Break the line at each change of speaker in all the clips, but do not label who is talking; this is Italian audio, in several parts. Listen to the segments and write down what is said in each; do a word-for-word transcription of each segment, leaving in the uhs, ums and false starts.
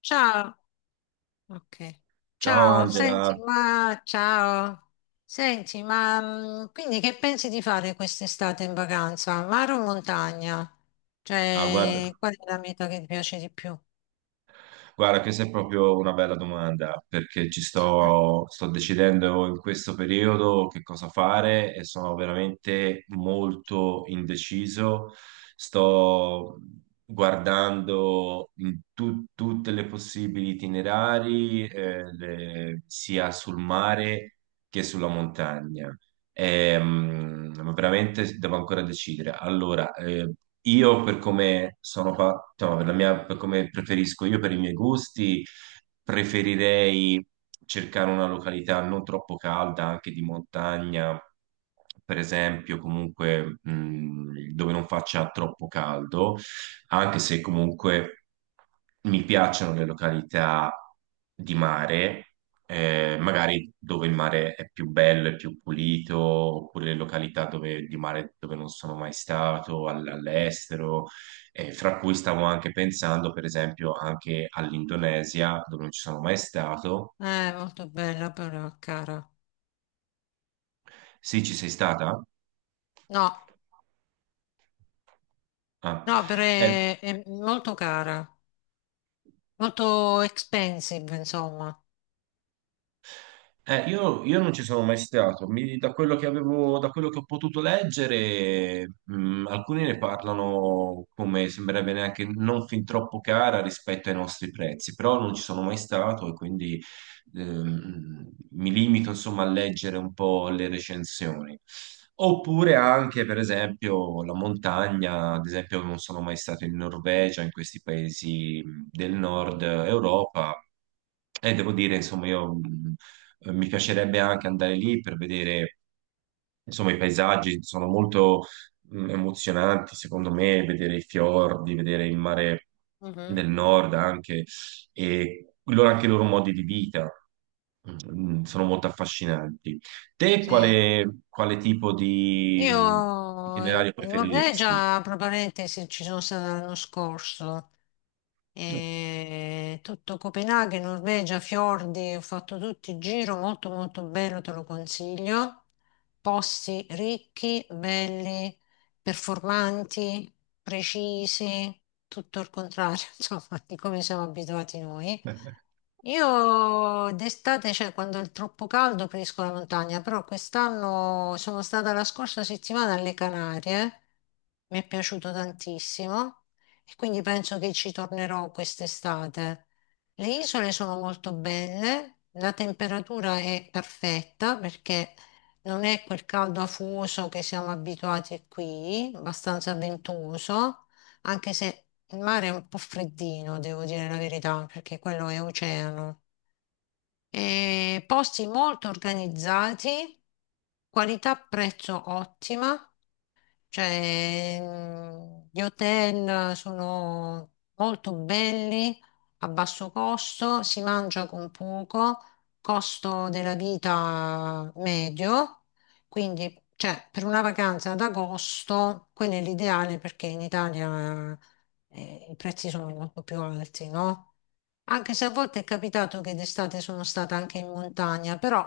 Ciao, ok.
Ciao
Ciao, senti,
Angela,
ma ciao. Senti, ma mh, quindi che pensi di fare quest'estate in vacanza? Mare o montagna?
ah, guarda,
Cioè, qual è la meta che ti piace di più?
guarda, questa è proprio una bella domanda perché ci
Eh,
sto, sto decidendo in questo periodo che cosa fare e sono veramente molto indeciso. Sto guardando in tu- tutte le possibili itinerari, eh, le- sia sul mare che sulla montagna. Ehm, ma veramente devo ancora decidere. Allora, eh, io per come sono fa- cioè, per la mia- per come preferisco io, per i miei gusti, preferirei cercare una località non troppo calda, anche di montagna, per esempio, comunque, mh, dove non faccia troppo caldo anche se comunque mi piacciono le località di mare, eh, magari dove il mare è più bello, è più pulito, oppure le località dove, di mare dove non sono mai stato, all- all'estero, eh, fra cui stavo anche pensando, per esempio, anche all'Indonesia, dove non ci sono mai stato.
è molto bella però, cara.
Sì, ci sei stata?
No,
Ah.
no, però
Eh,
è, è molto cara, molto expensive, insomma.
Eh, io, io non ci sono mai stato. Mi- da quello che avevo, da quello che ho potuto leggere, mh, alcuni ne parlano come sembrerebbe neanche non fin troppo cara rispetto ai nostri prezzi, però non ci sono mai stato e quindi ehm, mi limito insomma a leggere un po' le recensioni. Oppure anche, per esempio, la montagna, ad esempio, non sono mai stato in Norvegia, in questi paesi del nord Europa. E devo dire, insomma, io mm, eh, mi piacerebbe anche andare lì per vedere, insomma, i paesaggi sono molto mm, emozionanti, secondo me, vedere i fiordi, vedere il mare
Mhm.
del nord anche, e loro, anche i loro modi di vita, mm, mm, sono molto affascinanti. Te
Sì.
quale, quale tipo di mm,
Io in
itinerario
in
preferiresti?
Norvegia, tra parentesi, ci sono stata l'anno scorso. E tutto Copenaghen, Norvegia, fiordi, ho fatto tutto il giro, molto molto bello, te lo consiglio. Posti ricchi, belli, performanti, precisi, tutto il contrario, insomma, di come siamo abituati noi. Io d'estate, cioè quando è troppo caldo, preferisco la montagna, però quest'anno sono stata la scorsa settimana alle Canarie, mi è piaciuto tantissimo e quindi penso che ci tornerò quest'estate. Le isole sono molto belle, la temperatura è perfetta perché non è quel caldo afoso che siamo abituati qui, abbastanza ventoso, anche se il mare è un po' freddino, devo dire la verità, perché quello è oceano. E posti molto organizzati, qualità-prezzo ottima, cioè, mh, gli hotel sono molto belli, a basso costo, si mangia con poco, costo della vita medio, quindi cioè, per una vacanza ad agosto, quello è l'ideale perché in Italia eh, i prezzi sono molto più alti, no? Anche se a volte è capitato che d'estate sono stata anche in montagna, però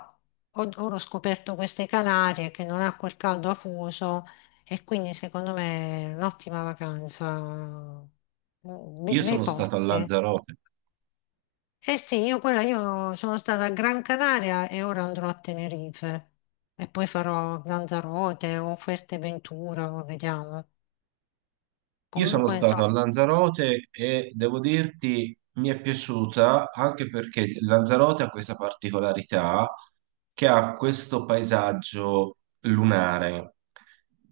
ho- ora ho scoperto queste Canarie che non ha quel caldo afoso e quindi secondo me è un'ottima vacanza. Mm. Be-
Io
bei
sono stato a
posti.
Lanzarote.
Eh sì, io quella, io sono stata a Gran Canaria e ora andrò a Tenerife e poi farò Lanzarote o Fuerteventura, o vediamo.
Io sono
Comunque,
stato a
insomma,
Lanzarote e devo dirti mi è piaciuta anche perché Lanzarote ha questa particolarità che ha questo paesaggio lunare,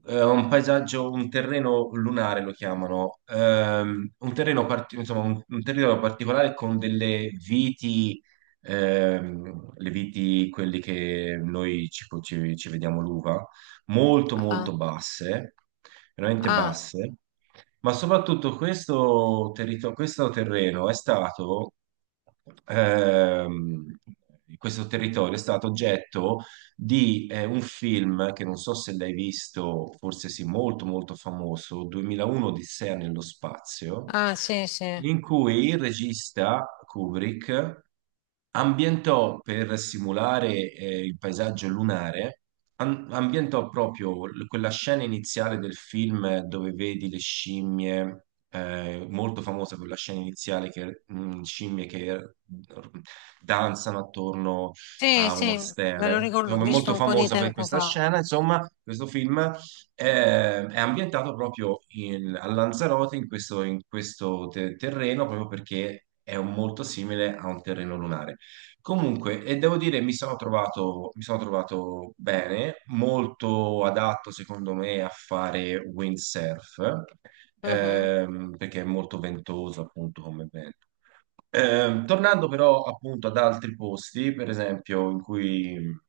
eh, un paesaggio, un terreno lunare lo chiamano, ehm, un terreno, parti- insomma, un, un terreno particolare con delle viti, ehm, le viti, quelli che noi ci, ci- ci vediamo l'uva, molto
ah,
molto basse, veramente
ah,
basse, ma soprattutto questo, territo- questo terreno è stato, ehm, questo territorio è stato oggetto di eh, un film che non so se l'hai visto, forse sì, molto molto famoso, duemila e uno Odissea nello spazio,
ah, sì, sì,
in cui il regista Kubrick ambientò per simulare eh, il paesaggio lunare, am- ambientò proprio l- quella scena iniziale del film eh, dove vedi le scimmie. Eh, molto famosa quella scena iniziale che mh, scimmie che mm, r- danzano attorno
sì,
a uno
sì, me lo
stele.
ricordo, ho
Insomma, è
visto
molto
un po' di
famosa per
tempo
questa
fa.
scena. Insomma, questo film eh, è ambientato proprio in- a Lanzarote, in questo, in questo te- terreno, proprio perché è un- molto simile a un terreno lunare. Comunque, e devo dire, mi sono trovato, mi sono trovato bene, molto adatto secondo me a fare windsurf,
Mhm.
ehm, perché è molto ventoso appunto come vento. Eh, tornando però appunto ad altri posti, per esempio, in cui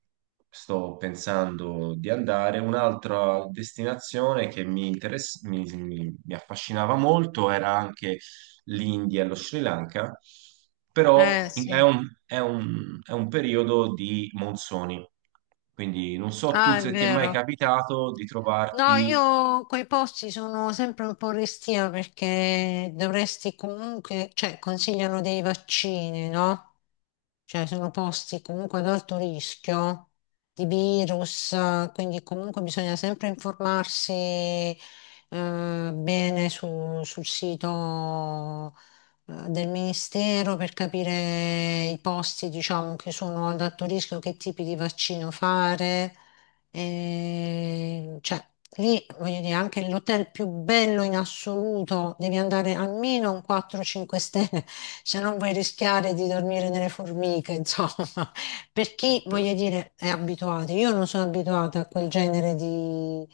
sto pensando di andare, un'altra destinazione che mi, interess- mi, mi- mi affascinava molto era anche l'India e lo Sri Lanka,
Eh
però in- è
sì,
un, è un- è un periodo di monsoni, quindi non so tu
ah, è
se ti è mai
vero.
capitato di
No,
trovarti.
io quei posti sono sempre un po' restia perché dovresti comunque, cioè consigliano dei vaccini, no? Cioè sono posti comunque ad alto rischio di virus, eh, quindi comunque bisogna sempre informarsi, eh, bene su- sul sito, eh, del Ministero per capire i posti, diciamo, che sono ad alto rischio, che tipi di vaccino fare. E, cioè, lì, voglio dire, anche l'hotel più bello in assoluto, devi andare almeno a un quattro cinque stelle, se non vuoi rischiare di dormire nelle formiche, insomma. Per chi, voglio dire, è abituato. Io non sono abituata a quel genere di,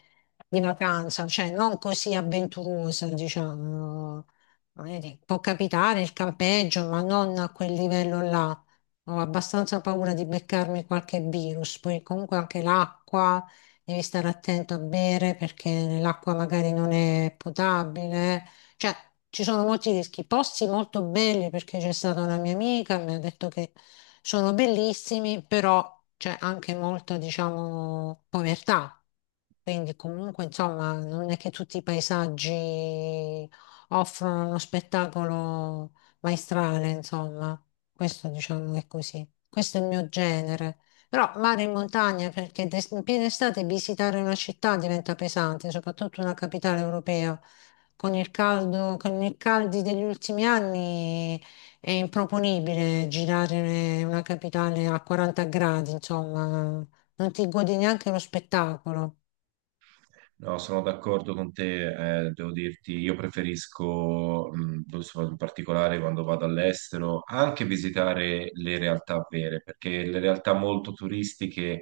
di vacanza, cioè non così avventurosa, diciamo. Voglio dire, può capitare il campeggio, ma non a quel livello là. Ho abbastanza paura di beccarmi qualche virus, poi comunque anche l'acqua, devi stare attento a bere perché l'acqua magari non è potabile. Cioè, ci sono molti rischi. Posti molto belli perché c'è stata una mia amica, mi ha detto che sono bellissimi, però c'è anche molta, diciamo, povertà. Quindi comunque, insomma, non è che tutti i paesaggi offrono uno spettacolo maestrale, insomma. Questo diciamo è così. Questo è il mio genere. Però mare in montagna, perché d'est- in piena estate visitare una città diventa pesante, soprattutto una capitale europea. Con il caldo, con i caldi degli ultimi anni è improponibile girare una capitale a quaranta gradi, insomma, non ti godi neanche lo spettacolo.
No, sono d'accordo con te, eh, devo dirti, io preferisco, mh, in particolare quando vado all'estero, anche visitare le realtà vere, perché le realtà molto turistiche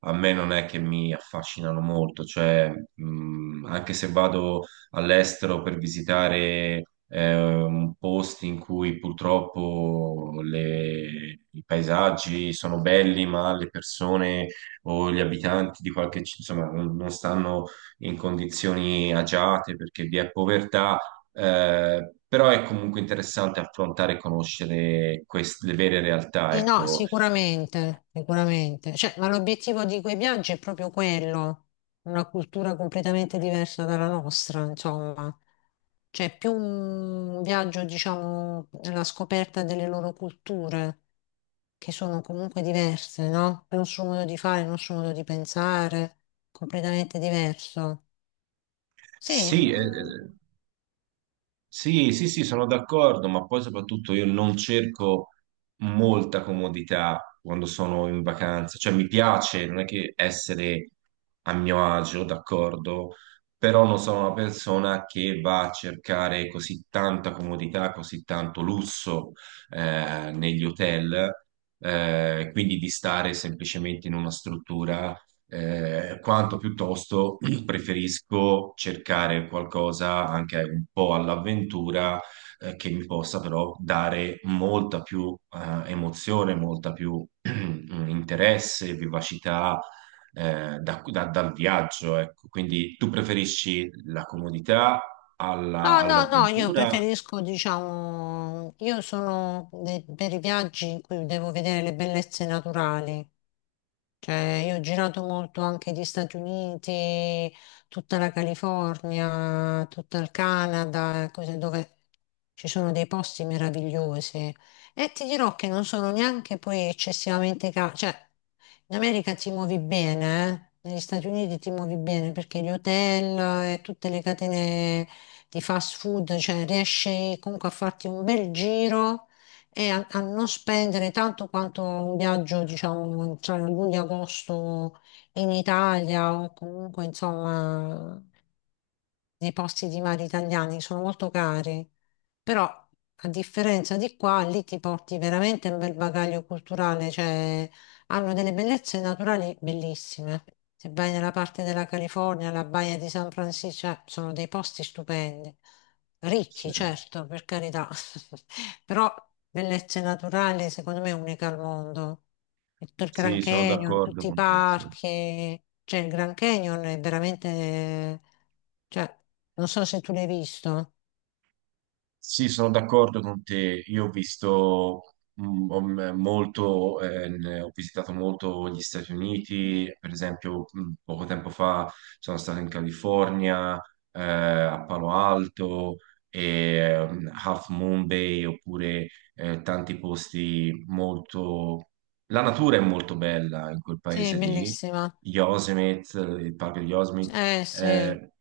a me non è che mi affascinano molto, cioè, mh, anche se vado all'estero per visitare, eh, un posti in cui purtroppo le- i paesaggi sono belli, ma le persone o gli abitanti di qualche, ci- insomma, non non stanno in condizioni agiate perché vi è povertà, eh, però è comunque interessante affrontare e conoscere queste, le vere realtà,
Sì, no,
ecco.
sicuramente, sicuramente. Cioè, ma l'obiettivo di quei viaggi è proprio quello, una cultura completamente diversa dalla nostra, insomma. Cioè, più un viaggio, diciamo, alla scoperta delle loro culture, che sono comunque diverse, no? Il nostro modo di fare, il nostro modo di pensare, completamente diverso. Sì,
Sì, eh,
mm.
eh, Sì, sì, sì, sono d'accordo, ma poi soprattutto io non cerco molta comodità quando sono in vacanza, cioè mi piace, non è che essere a mio agio, d'accordo, però non sono una persona che va a cercare così tanta comodità, così tanto lusso eh, negli hotel, eh, quindi di stare semplicemente in una struttura eh, quanto piuttosto preferisco cercare qualcosa anche un po' all'avventura, eh, che mi possa però dare molta più, eh, emozione, molta più interesse, vivacità, eh, da- da- dal viaggio, ecco. Quindi tu preferisci la comodità alla-
No, no, no, io
all'avventura?
preferisco, diciamo, io sono de- per i viaggi in cui devo vedere le bellezze naturali, cioè, io ho girato molto anche gli Stati Uniti, tutta la California, tutto il Canada, cose dove ci sono dei posti meravigliosi. E ti dirò che non sono neanche poi eccessivamente cari. Cioè, in America ti muovi bene, eh? Negli Stati Uniti ti muovi bene perché gli hotel e tutte le catene di fast food, cioè riesci comunque a farti un bel giro e a, a non spendere tanto quanto un viaggio, diciamo, tra luglio e agosto in Italia o comunque, insomma, nei posti di mare italiani sono molto cari. Però, a differenza di qua, lì ti porti veramente un bel bagaglio culturale, cioè hanno delle bellezze naturali bellissime. Se vai nella parte della California, la baia di San Francisco, cioè, sono dei posti stupendi.
Sì.
Ricchi, certo, per carità, però bellezze naturali secondo me uniche al mondo. E tutto Il Grand
Sì, sono
Canyon,
d'accordo
tutti i
con te, sì.
parchi, cioè il Grand Canyon è veramente, cioè, non so se tu l'hai visto.
Sì, sono d'accordo con te. Io ho visto mm, ho, mm, molto, eh, ne- ho visitato molto gli Stati Uniti, per esempio, mm, poco tempo fa sono stato in California, eh, a Palo Alto, e, mm, Half Moon Bay, oppure eh, tanti posti molto... La natura è molto bella in quel
Sì, è
paese lì,
bellissima.
Yosemite, il parco di Yosemite.
Eh sì,
Eh,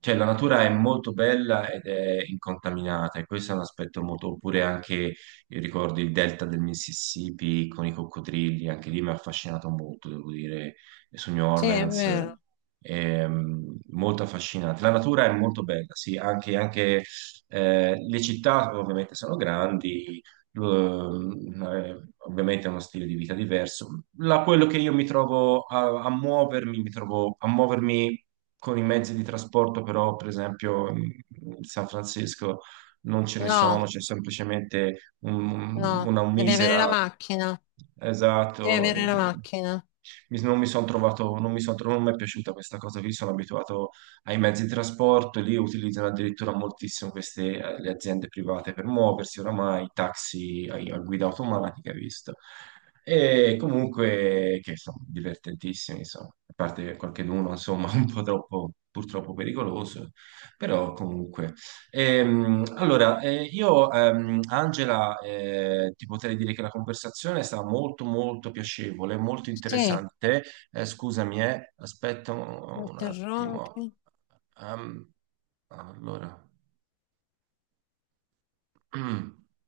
cioè, la natura è molto bella ed è incontaminata, e questo è un aspetto molto. Oppure anche, io ricordo il delta del Mississippi con i coccodrilli, anche lì mi ha affascinato molto, devo dire, su New
sì, è
Orleans,
vero.
ehm, molto affascinante. La natura è molto bella, sì, anche, anche, eh, le città ovviamente sono grandi, lo- eh, ovviamente è uno stile di vita diverso. La- quello che io mi trovo a, a muovermi, mi trovo a muovermi con i mezzi di trasporto, però, per esempio, in in San Francisco non ce ne sono,
No,
c'è semplicemente un-
no,
una
devi avere la
misera.
macchina, devi
Esatto. Eh,
avere la macchina.
mi- non mi sono trovato, non mi son tro- non mi è piaciuta questa cosa qui, sono abituato ai mezzi di trasporto, lì utilizzano addirittura moltissimo queste, eh, le aziende private per muoversi, oramai, taxi a, a guida automatica, hai visto. E comunque, che sono divertentissimi, insomma, a parte qualcheduno, insomma, un po' troppo, purtroppo pericoloso, però comunque. Ehm, allora, eh, io, ehm, Angela, eh, ti potrei dire che la conversazione è stata molto, molto piacevole, molto
Sì,
interessante. Eh, scusami, eh, aspetta un, un
interrompi.
attimo. Ehm, allora.